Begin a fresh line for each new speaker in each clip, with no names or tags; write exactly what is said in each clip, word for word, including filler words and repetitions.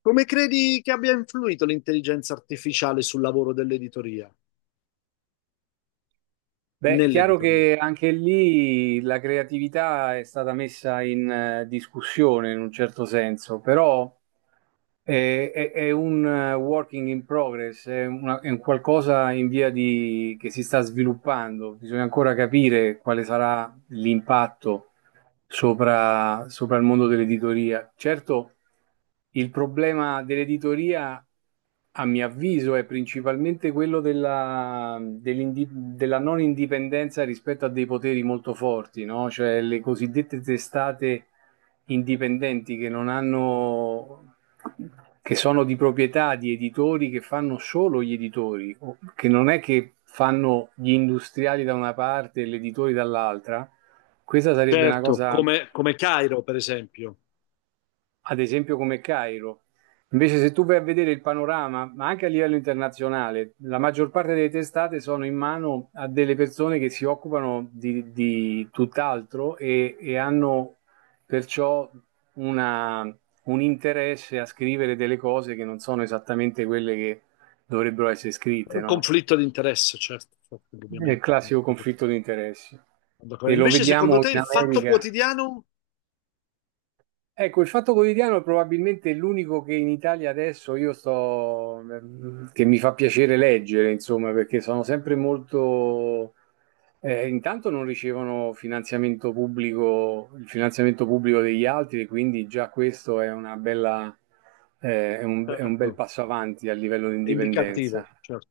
Come credi che abbia influito l'intelligenza artificiale sul lavoro dell'editoria,
Beh, è chiaro
nell'editoria?
che anche lì la creatività è stata messa in eh, discussione in un certo senso, però è, è- è un eh, working in progress, è, una- è un qualcosa in via di, che si sta sviluppando. Bisogna ancora capire quale sarà l'impatto sopra, sopra il mondo dell'editoria. Certo, il problema dell'editoria, a mio avviso, è principalmente quello della, dell'indi- della non indipendenza rispetto a dei poteri molto forti, no? Cioè le cosiddette testate indipendenti che non hanno che sono di proprietà di editori che fanno solo gli editori, o- che non è che fanno gli industriali da una parte e gli editori dall'altra, questa sarebbe una
Certo,
cosa
come, come Cairo, per esempio.
ad esempio come Cairo. Invece se tu vai a vedere il panorama, ma anche a livello internazionale, la maggior parte delle testate sono in mano a delle persone che si occupano di, di tutt'altro e, e hanno perciò una- un interesse a scrivere delle cose che non sono esattamente quelle che dovrebbero essere scritte,
Un
no?
conflitto di interesse, certo, certo,
È il
ovviamente, sono
classico
d'accordo con
conflitto di
te.
interessi.
Sono
E
d'accordo.
lo
Invece, secondo
vediamo
te,
in
il Fatto
America.
Quotidiano,
Ecco, il Fatto Quotidiano è probabilmente l'unico che in Italia adesso io sto, mm, che mi fa piacere leggere, insomma, perché sono sempre molto, eh, intanto non ricevono finanziamento pubblico, il finanziamento pubblico degli altri, e quindi già questo è una bella, eh, è un, è un bel
certo,
passo avanti a livello di
è
indipendenza.
indicativo, certo.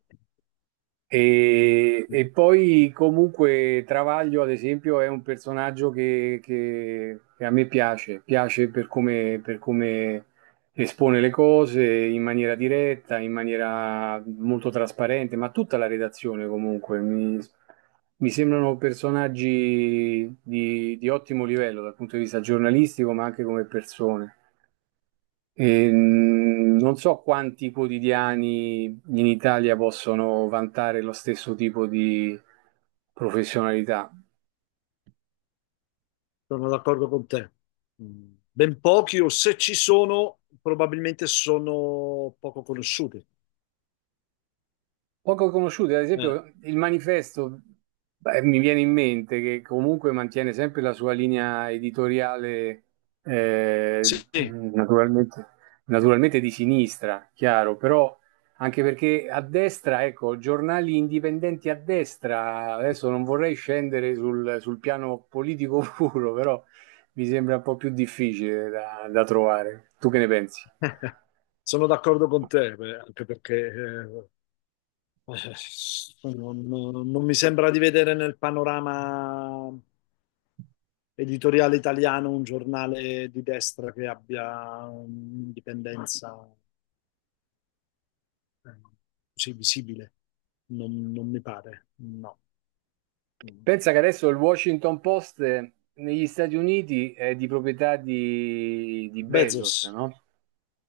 E, e poi comunque Travaglio, ad esempio, è un personaggio che, che- che a me piace, piace per come, per come espone le cose in maniera diretta, in maniera molto trasparente, ma tutta la redazione comunque mi, mi sembrano personaggi di, di ottimo livello dal punto di vista giornalistico, ma anche come persone. Ehm, non so quanti quotidiani in Italia possono vantare lo stesso tipo di professionalità.
Sono d'accordo con te. Mm, ben pochi, o se ci sono, probabilmente sono poco conosciuti.
Poco conosciuti, ad
Eh,
esempio, il manifesto, beh, mi viene in mente che comunque mantiene sempre la sua linea editoriale, eh,
sì,
naturalmente, naturalmente di sinistra, chiaro, però anche perché a destra, ecco, giornali indipendenti a destra, adesso non vorrei scendere sul, sul piano politico puro, però mi sembra un po' più difficile da da trovare. Tu che ne pensi?
sono d'accordo con te, beh, anche perché eh, Eh, non, non mi sembra di vedere nel panorama editoriale italiano un giornale di destra che abbia un'indipendenza eh, così visibile. Non, non mi pare, no.
Pensa che adesso il Washington Post eh, negli Stati Uniti è di proprietà di, di
Bezos,
Bezos, no?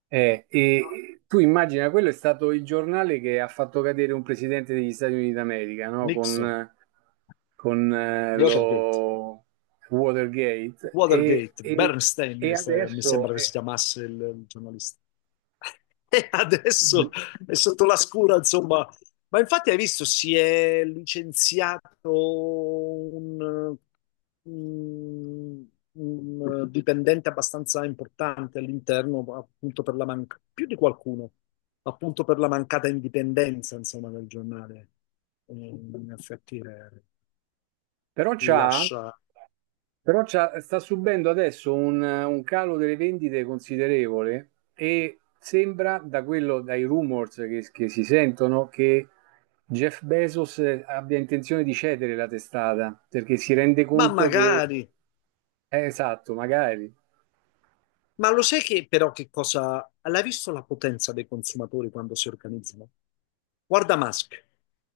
Eh, e tu immagina, quello è stato il giornale che ha fatto cadere un presidente degli Stati Uniti d'America, no?
Nixon,
Con, con eh,
Watergate.
lo Watergate e,
Watergate,
e-
Bernstein,
e
eh, mi
adesso...
sembra che si
eh,
chiamasse il, il giornalista. E adesso è sotto la scura, insomma. Ma infatti hai visto, si è licenziato un, un- un dipendente abbastanza importante all'interno, appunto per la manca- più di qualcuno, appunto per la mancata indipendenza, insomma, del giornale. Eh, In effetti eh,
Però c'ha,
lascia...
però c'ha- sta subendo adesso un, un calo delle vendite considerevole e sembra, da quello, dai rumors che, che si sentono, che Jeff Bezos abbia intenzione di cedere la testata perché si rende
Ma
conto che,
magari...
eh, esatto, magari.
Ma lo sai che però che cosa? L'hai visto la potenza dei consumatori quando si organizzano? Guarda Musk,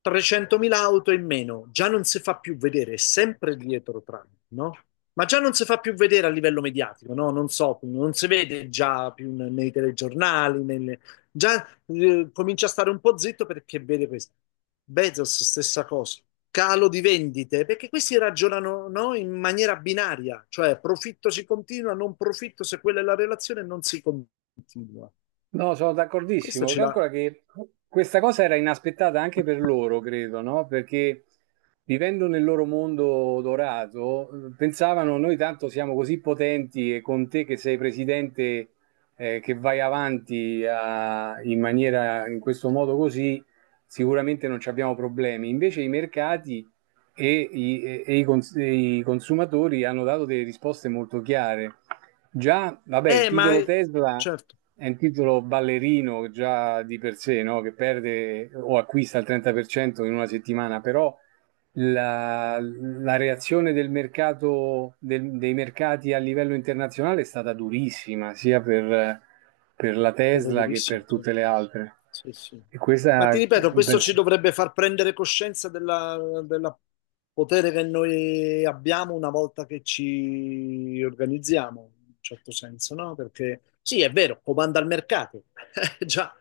trecentomila auto in meno, già non si fa più vedere, è sempre dietro Trump, no? Ma già non si fa più vedere a livello mediatico, no? Non so, non si vede già più n- nei telegiornali, nelle- già eh, comincia a stare un po' zitto perché vede questo. Bezos, stessa cosa, calo di vendite, perché questi ragionano, no? In maniera binaria, cioè profitto si continua, non profitto, se quella è la relazione non si continua.
No, sono
Questo
d'accordissimo.
ce l'ha.
Calcola che questa cosa era inaspettata anche per loro, credo, no? Perché vivendo nel loro mondo dorato, eh, pensavano noi tanto siamo così potenti e con te che sei presidente, eh, che vai avanti a- in maniera, in questo modo così, sicuramente non ci abbiamo problemi. Invece i mercati e, i, e- e i cons- e i consumatori hanno dato delle risposte molto chiare. Già, vabbè, il
Eh, ma
titolo Tesla
certo.
è un titolo ballerino già di per sé, no? Che perde o acquista il trenta per cento in una settimana, però la, la reazione del mercato, del- dei mercati a livello internazionale è stata durissima, sia per, per la
Stato
Tesla che per
durissimo, sì.
tutte le altre.
Sì, sì.
E
Ma ti
questa,
ripeto, questo
per-
ci dovrebbe far prendere coscienza della, della potere che noi abbiamo una volta che ci organizziamo, in un certo senso, no? Perché sì, è vero, comanda il mercato, eh, già,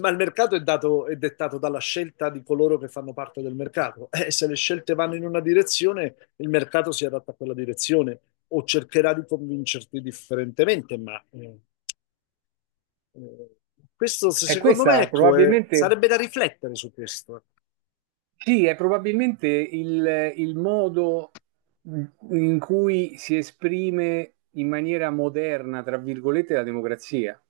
ma il mercato è dato, è dettato dalla scelta di coloro che fanno parte del mercato. E se le scelte vanno in una direzione, il mercato si adatta a quella direzione o cercherà di convincerti differentemente, ma... eh, eh, questo, se-
e
secondo me,
questa
ecco, eh,
probabilmente
sarebbe da riflettere su questo.
Sì, è probabilmente il, il modo in cui si esprime in maniera moderna, tra virgolette, la democrazia.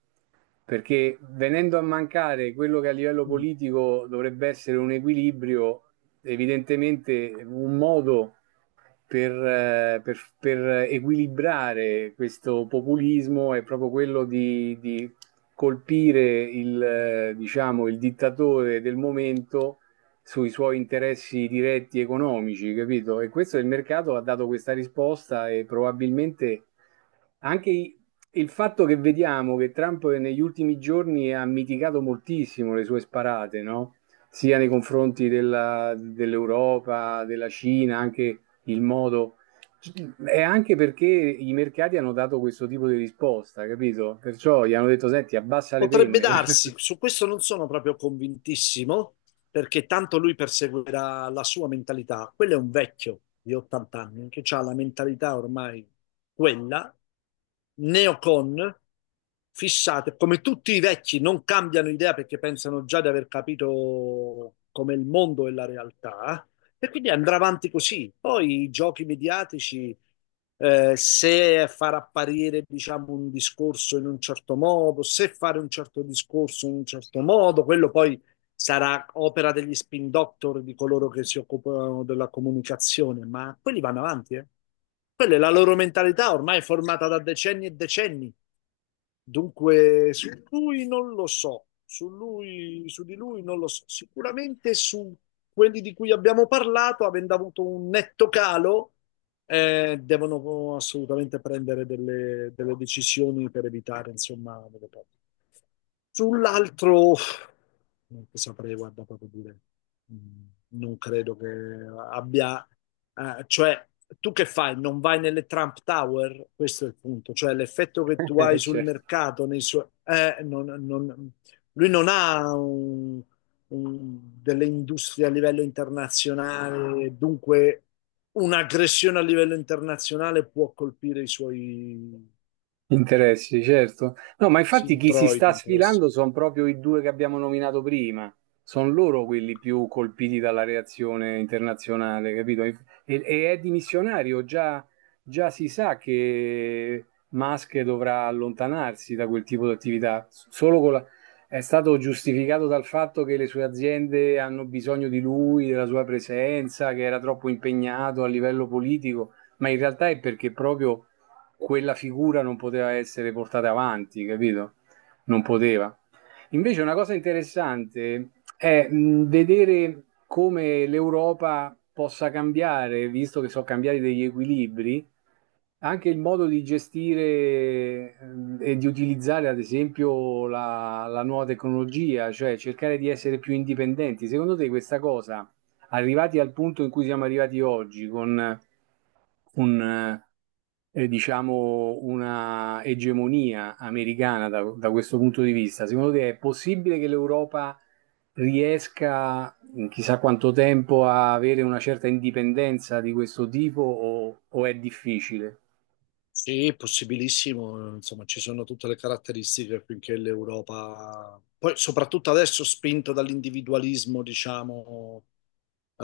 Perché venendo a mancare quello che a livello
Mm.
politico dovrebbe essere un equilibrio, evidentemente un modo per, eh, per- per equilibrare questo populismo è proprio quello di, di colpire il, eh, diciamo, il dittatore del momento sui suoi interessi diretti economici, capito? E questo il mercato ha dato questa risposta e probabilmente anche i- il fatto che vediamo che Trump negli ultimi giorni ha mitigato moltissimo le sue sparate, no? Sia nei confronti della- dell'Europa, della Cina, anche il modo... È anche perché i mercati hanno dato questo tipo di risposta, capito? Perciò gli hanno detto, senti, abbassa le
Potrebbe
penne.
darsi, su questo non sono proprio convintissimo, perché tanto lui perseguirà la sua mentalità. Quello è un vecchio di ottanta anni che ha la mentalità ormai quella, neocon, fissate, come tutti i vecchi non cambiano idea perché pensano già di aver capito come il mondo e la realtà. E quindi andrà avanti così. Poi i giochi mediatici, eh, se far apparire, diciamo, un discorso in un certo modo, se fare un certo discorso in un certo modo, quello poi sarà opera degli spin doctor di coloro che si occupano della comunicazione, ma quelli vanno avanti, eh. Quella è la loro mentalità ormai formata da decenni e decenni. Dunque, su lui non lo so, su lui, su di lui non lo so. Sicuramente su quelli di cui abbiamo parlato, avendo avuto un netto calo, eh, devono assolutamente prendere delle, delle decisioni per evitare, insomma, delle perdite. Sull'altro, non ti saprei, guarda, proprio dire, mm, non credo che abbia, eh, cioè, tu che fai? Non vai nelle Trump Tower? Questo è il punto, cioè l'effetto che tu hai
Eh,
sul
certo.
mercato, nei suoi, eh, non- non- lui non ha un- un- delle industrie a livello internazionale, dunque un'aggressione a livello internazionale può colpire i suoi
Interessi, certo. No, ma
sì,
infatti chi si sta
introiti, interessi.
sfilando sono proprio i due che abbiamo nominato prima. Sono loro quelli più colpiti dalla reazione internazionale, capito? E, e è dimissionario, già, già si sa che Musk dovrà allontanarsi da quel tipo di attività. Solo con la- è stato giustificato dal fatto che le sue aziende hanno bisogno di lui, della sua presenza, che era troppo impegnato a livello politico, ma in realtà è perché proprio quella figura non poteva essere portata avanti, capito? Non poteva. Invece una cosa interessante è mh, vedere come l'Europa possa cambiare, visto che sono cambiati degli equilibri, anche il modo di gestire ehm, e di utilizzare, ad esempio, la, la nuova tecnologia, cioè cercare di essere più indipendenti. Secondo te questa cosa, arrivati al punto in cui siamo arrivati oggi, con un, eh, diciamo, una egemonia americana da, da questo punto di vista, secondo te è possibile che l'Europa riesca in chissà quanto tempo a avere una certa indipendenza di questo tipo o o è difficile?
Sì, possibilissimo, insomma ci sono tutte le caratteristiche affinché l'Europa, poi soprattutto adesso spinta dall'individualismo, diciamo,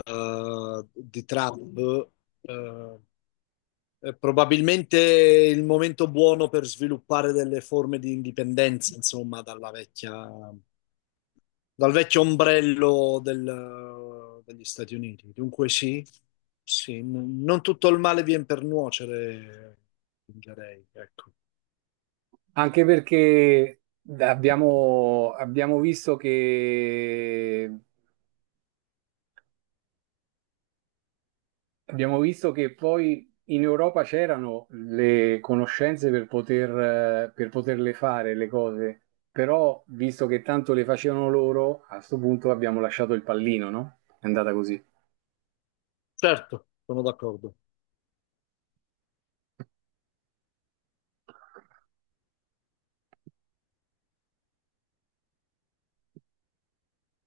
eh, di Trump, eh, eh, probabilmente il momento buono per sviluppare delle forme di indipendenza, insomma, dalla vecchia, dal vecchio ombrello del- degli Stati Uniti. Dunque sì, sì, n- non tutto il male viene per nuocere, direi, ecco.
Anche perché abbiamo, abbiamo visto che, abbiamo visto che poi in Europa c'erano le conoscenze per poter, eh, per poterle fare le cose, però visto che tanto le facevano loro, a sto punto abbiamo lasciato il pallino, no? È andata così.
Certo, sono d'accordo.